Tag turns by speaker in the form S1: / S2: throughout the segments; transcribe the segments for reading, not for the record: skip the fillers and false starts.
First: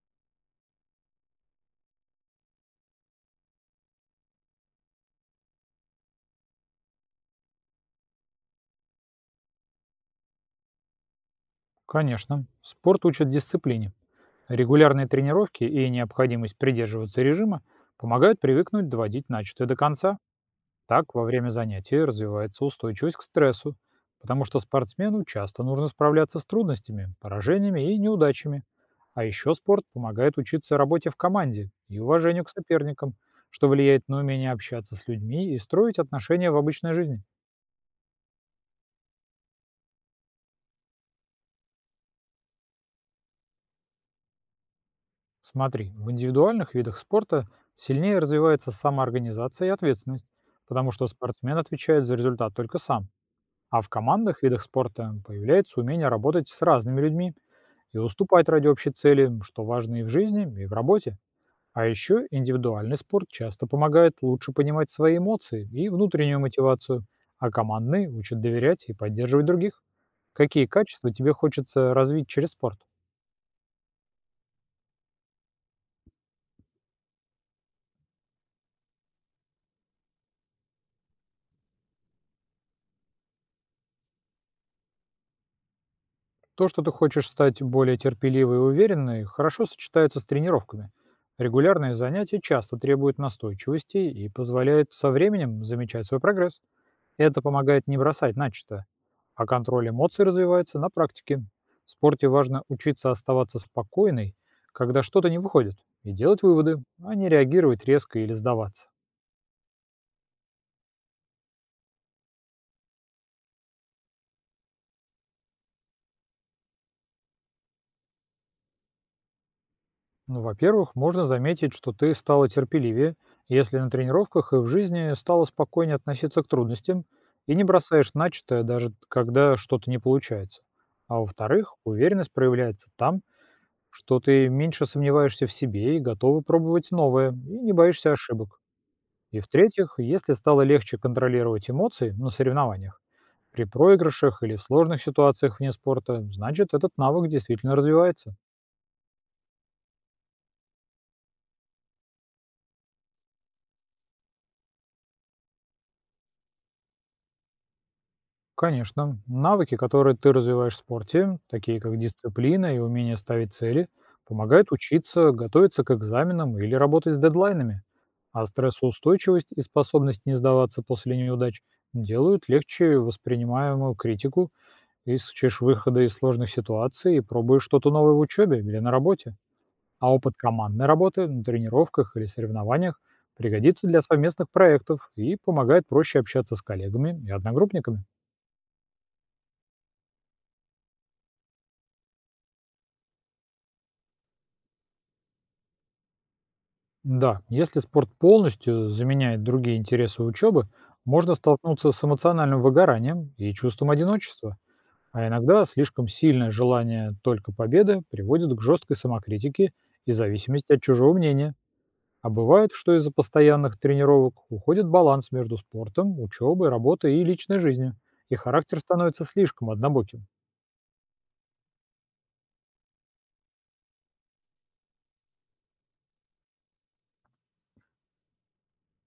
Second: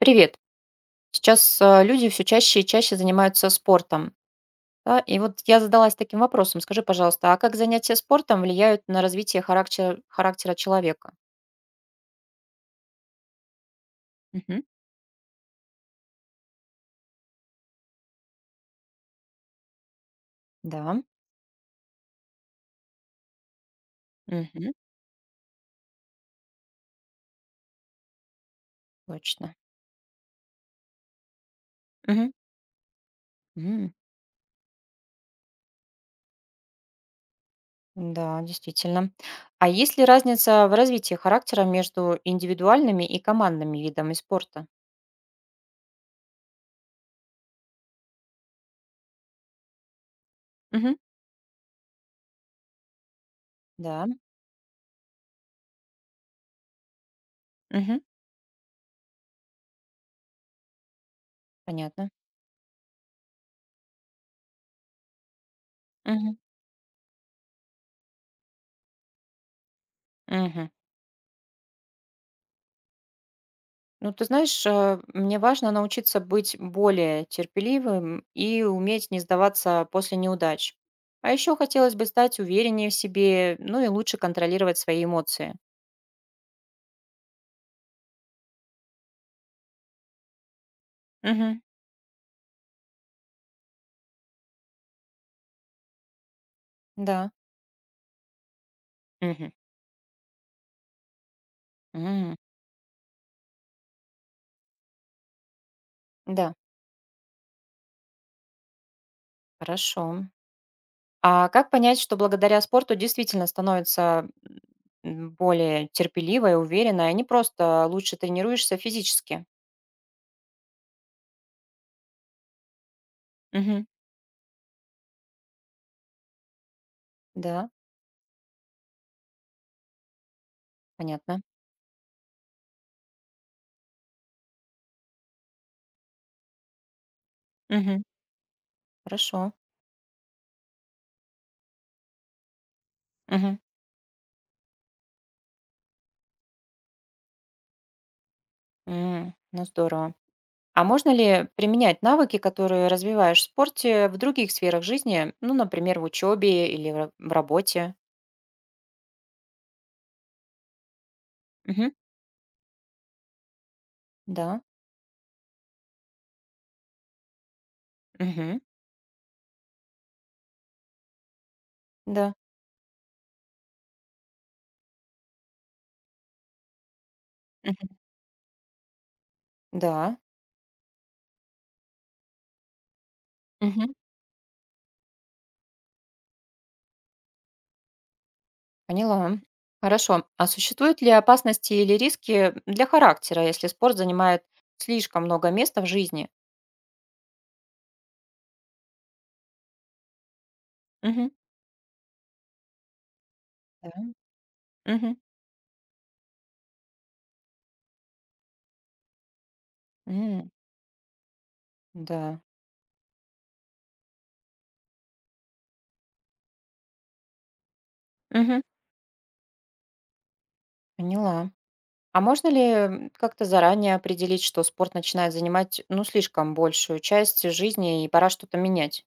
S1: Привет. Сейчас люди все чаще и чаще занимаются спортом. Да. И вот я задалась таким вопросом. Скажи, пожалуйста, а как занятия спортом влияют на развитие характера человека?
S2: Конечно. Спорт учит дисциплине.
S1: Мгм.
S2: Регулярные тренировки и необходимость придерживаться режима помогают привыкнуть доводить начатое до конца.
S1: Да.
S2: Так, во время занятий развивается устойчивость к стрессу, потому что
S1: Мгм.
S2: спортсмену часто нужно справляться с трудностями, поражениями и неудачами. А еще
S1: Точно.
S2: спорт помогает учиться работе в команде и
S1: Мгм.
S2: уважению к соперникам, что
S1: М.
S2: влияет на умение общаться с людьми и строить отношения в обычной жизни.
S1: Да, действительно. А есть ли разница в развитии характера между индивидуальными и командными видами спорта?
S2: Смотри, в индивидуальных видах спорта сильнее развивается самоорганизация и ответственность, потому
S1: Мгм.
S2: что спортсмен отвечает за результат только сам. А в
S1: Да.
S2: командных видах спорта появляется умение работать с разными людьми и
S1: Мгм.
S2: уступать ради общей цели, что важно и в жизни, и в работе. А
S1: Понятно.
S2: еще индивидуальный спорт часто помогает лучше понимать свои эмоции и
S1: Мгм.
S2: внутреннюю мотивацию, а командный учат доверять и поддерживать других. Какие
S1: Мгм.
S2: качества тебе хочется развить через спорт?
S1: Ну, ты знаешь, мне важно научиться быть более терпеливым и уметь не сдаваться после неудач. А еще хотелось бы стать увереннее в себе, ну и лучше контролировать свои эмоции.
S2: То, что ты хочешь стать более терпеливой и уверенной, хорошо сочетается с тренировками.
S1: Угу,
S2: Регулярные занятия часто требуют настойчивости и позволяют со временем замечать свой прогресс.
S1: да.
S2: Это помогает не бросать начатое, а
S1: Мгм.
S2: контроль эмоций развивается на практике. В спорте
S1: М.
S2: важно учиться оставаться спокойной, когда что-то не выходит, и делать
S1: Да,
S2: выводы, а не реагировать резко или сдаваться.
S1: хорошо. А как понять, что благодаря спорту действительно становится более терпеливой, уверенной, а не просто лучше тренируешься физически?
S2: Ну, во-первых, можно заметить, что ты стала терпеливее, если
S1: Угу,
S2: на тренировках и в жизни стала спокойнее относиться к трудностям и не
S1: да,
S2: бросаешь начатое, даже когда что-то не получается. А
S1: понятно.
S2: во-вторых, уверенность проявляется там, что ты меньше сомневаешься в себе и готова пробовать новое, и не
S1: Угу,
S2: боишься ошибок.
S1: хорошо.
S2: И в-третьих, если стало легче контролировать эмоции на соревнованиях,
S1: Угу.
S2: при проигрышах или в сложных ситуациях вне спорта, значит, этот навык действительно развивается.
S1: Ну, здорово. А можно ли применять навыки, которые развиваешь в спорте, в других сферах жизни, ну, например, в учебе или в работе?
S2: Конечно. Навыки, которые ты развиваешь в спорте, такие
S1: Мгм.
S2: как дисциплина и умение ставить цели,
S1: Да.
S2: помогают учиться, готовиться к экзаменам или работать с дедлайнами. А
S1: Мгм.
S2: стрессоустойчивость и способность не сдаваться после неудач
S1: Да.
S2: делают легче воспринимаемую критику, ищешь выхода из сложных ситуаций и пробуешь
S1: Мгм.
S2: что-то новое в учебе или на работе. А
S1: Да.
S2: опыт командной работы на тренировках или соревнованиях пригодится
S1: Мгм.
S2: для совместных проектов и помогает проще общаться с коллегами и одногруппниками.
S1: Поняла. Хорошо. А существуют ли опасности или риски для характера, если спорт занимает слишком много места в жизни?
S2: Да, если спорт полностью заменяет другие интересы учебы,
S1: Мгм.
S2: можно столкнуться с эмоциональным выгоранием и
S1: Да.
S2: чувством одиночества.
S1: Мгм.
S2: А иногда слишком сильное желание только победы приводит к жесткой самокритике и
S1: М.
S2: зависимости от чужого мнения. А
S1: Да.
S2: бывает, что из-за постоянных тренировок уходит баланс между спортом, учебой, работой и личной жизнью, и
S1: Мгм.
S2: характер становится слишком однобоким.
S1: Поняла. А можно ли как-то заранее определить, что спорт начинает занимать, ну, слишком большую часть жизни и пора что-то менять?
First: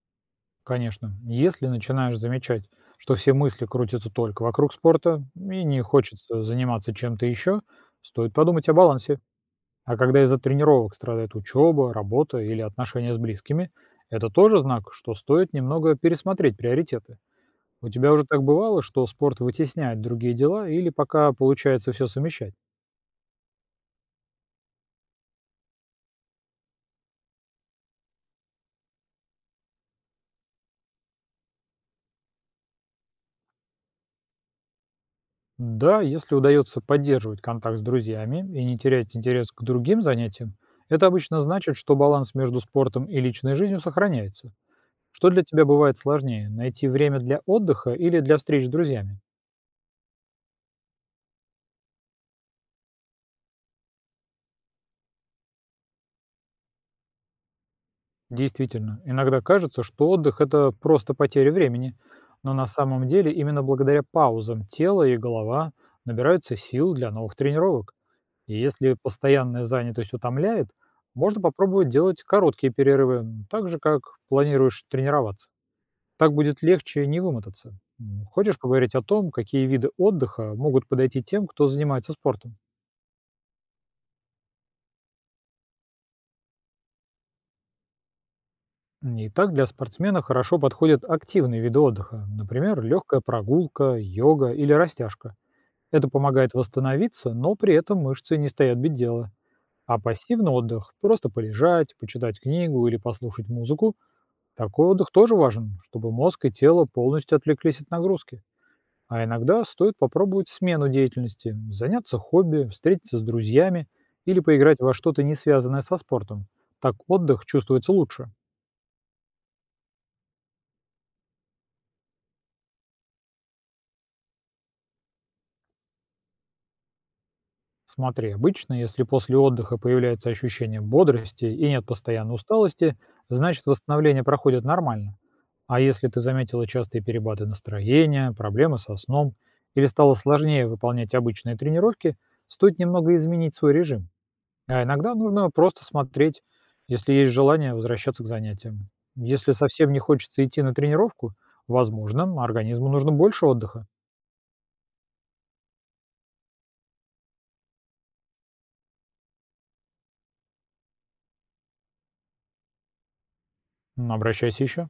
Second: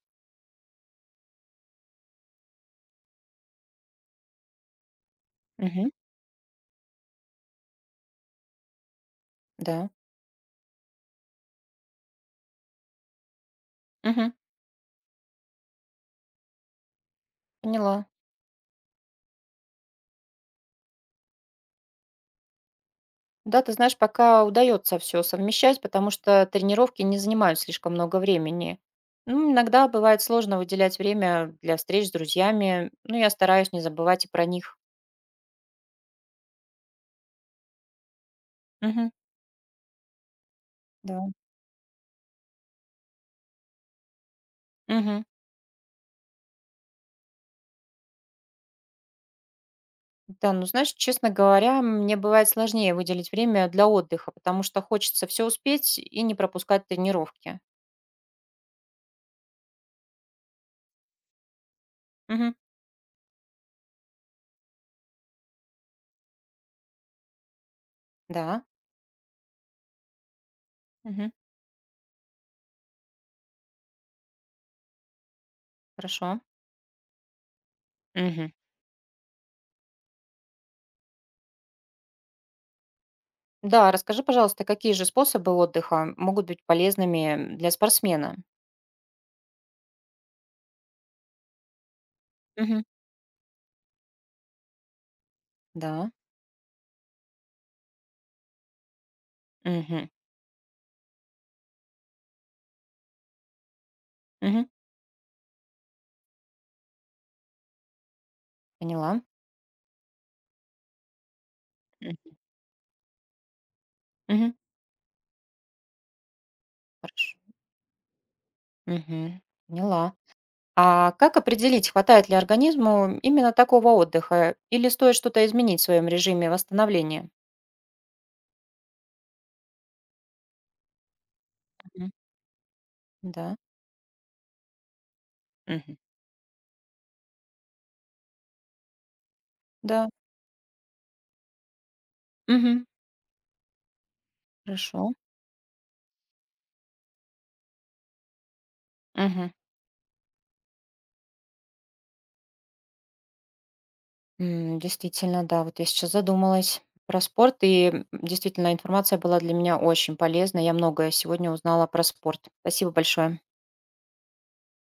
S2: Конечно, если начинаешь замечать, что все мысли крутятся только вокруг спорта и не
S1: Мгм.
S2: хочется заниматься чем-то еще, стоит подумать о балансе.
S1: Да.
S2: А когда из-за тренировок страдает учеба, работа или отношения с близкими, это
S1: Мгм.
S2: тоже знак, что стоит немного пересмотреть приоритеты. У
S1: Поняла.
S2: тебя уже так бывало, что спорт вытесняет другие дела или пока получается все совмещать?
S1: Да, ты знаешь, пока удается все совмещать, потому что тренировки не занимают слишком много времени. Ну, иногда бывает сложно выделять время для встреч с друзьями, но я стараюсь не забывать и про них.
S2: Да, если удается поддерживать контакт с друзьями и не
S1: Мгм.
S2: терять интерес к другим занятиям, это
S1: Да.
S2: обычно значит, что баланс между спортом и личной жизнью сохраняется.
S1: Мгм.
S2: Что для тебя бывает сложнее — найти время для отдыха или для встреч с друзьями?
S1: Да, ну знаешь, честно говоря, мне бывает сложнее выделить время для отдыха, потому что хочется все успеть и не пропускать тренировки.
S2: Действительно, иногда кажется, что отдых — это просто потеря времени,
S1: Мгм.
S2: но на самом деле именно благодаря паузам тело и голова набираются сил для новых тренировок. И
S1: Да.
S2: если постоянная занятость утомляет,
S1: Мгм.
S2: можно попробовать делать короткие перерывы, так же, как планируешь тренироваться.
S1: Хорошо.
S2: Так будет легче не вымотаться.
S1: Мгм.
S2: Хочешь поговорить о том, какие виды отдыха могут подойти тем, кто занимается спортом?
S1: Да, расскажи, пожалуйста, какие же способы отдыха могут быть полезными для спортсмена?
S2: И так для спортсмена хорошо подходят активные виды отдыха, например,
S1: Мгм.
S2: легкая прогулка, йога или растяжка.
S1: Да.
S2: Это помогает восстановиться, но при этом мышцы не стоят без дела. А
S1: Мгм.
S2: пассивный отдых — просто полежать, почитать книгу или послушать музыку —
S1: Мгм.
S2: такой отдых тоже важен, чтобы мозг и тело полностью отвлеклись от нагрузки.
S1: Поняла.
S2: А иногда стоит попробовать смену деятельности,
S1: Мгм.
S2: заняться хобби, встретиться с друзьями или
S1: Мгм.
S2: поиграть во что-то не связанное со спортом. Так
S1: Хорошо.
S2: отдых чувствуется лучше.
S1: Мгм. Поняла. А как определить, хватает ли организму именно такого отдыха, или стоит что-то изменить в своем режиме восстановления?
S2: Смотри, обычно, если после отдыха появляется ощущение бодрости и нет
S1: Мгм.
S2: постоянной усталости,
S1: Да.
S2: значит, восстановление проходит нормально. А
S1: Мгм.
S2: если ты заметила частые перепады настроения, проблемы со сном или
S1: Да.
S2: стало сложнее выполнять обычные тренировки, стоит
S1: Мгм.
S2: немного изменить свой режим. А
S1: Хорошо.
S2: иногда нужно просто смотреть, если есть желание возвращаться к занятиям.
S1: Мгм.
S2: Если совсем не хочется идти на тренировку, возможно, организму нужно больше отдыха.
S1: Действительно, да, вот я сейчас задумалась про спорт, и, действительно, информация была для меня очень полезна. Я многое сегодня узнала про спорт. Спасибо большое.
S2: Обращайся еще.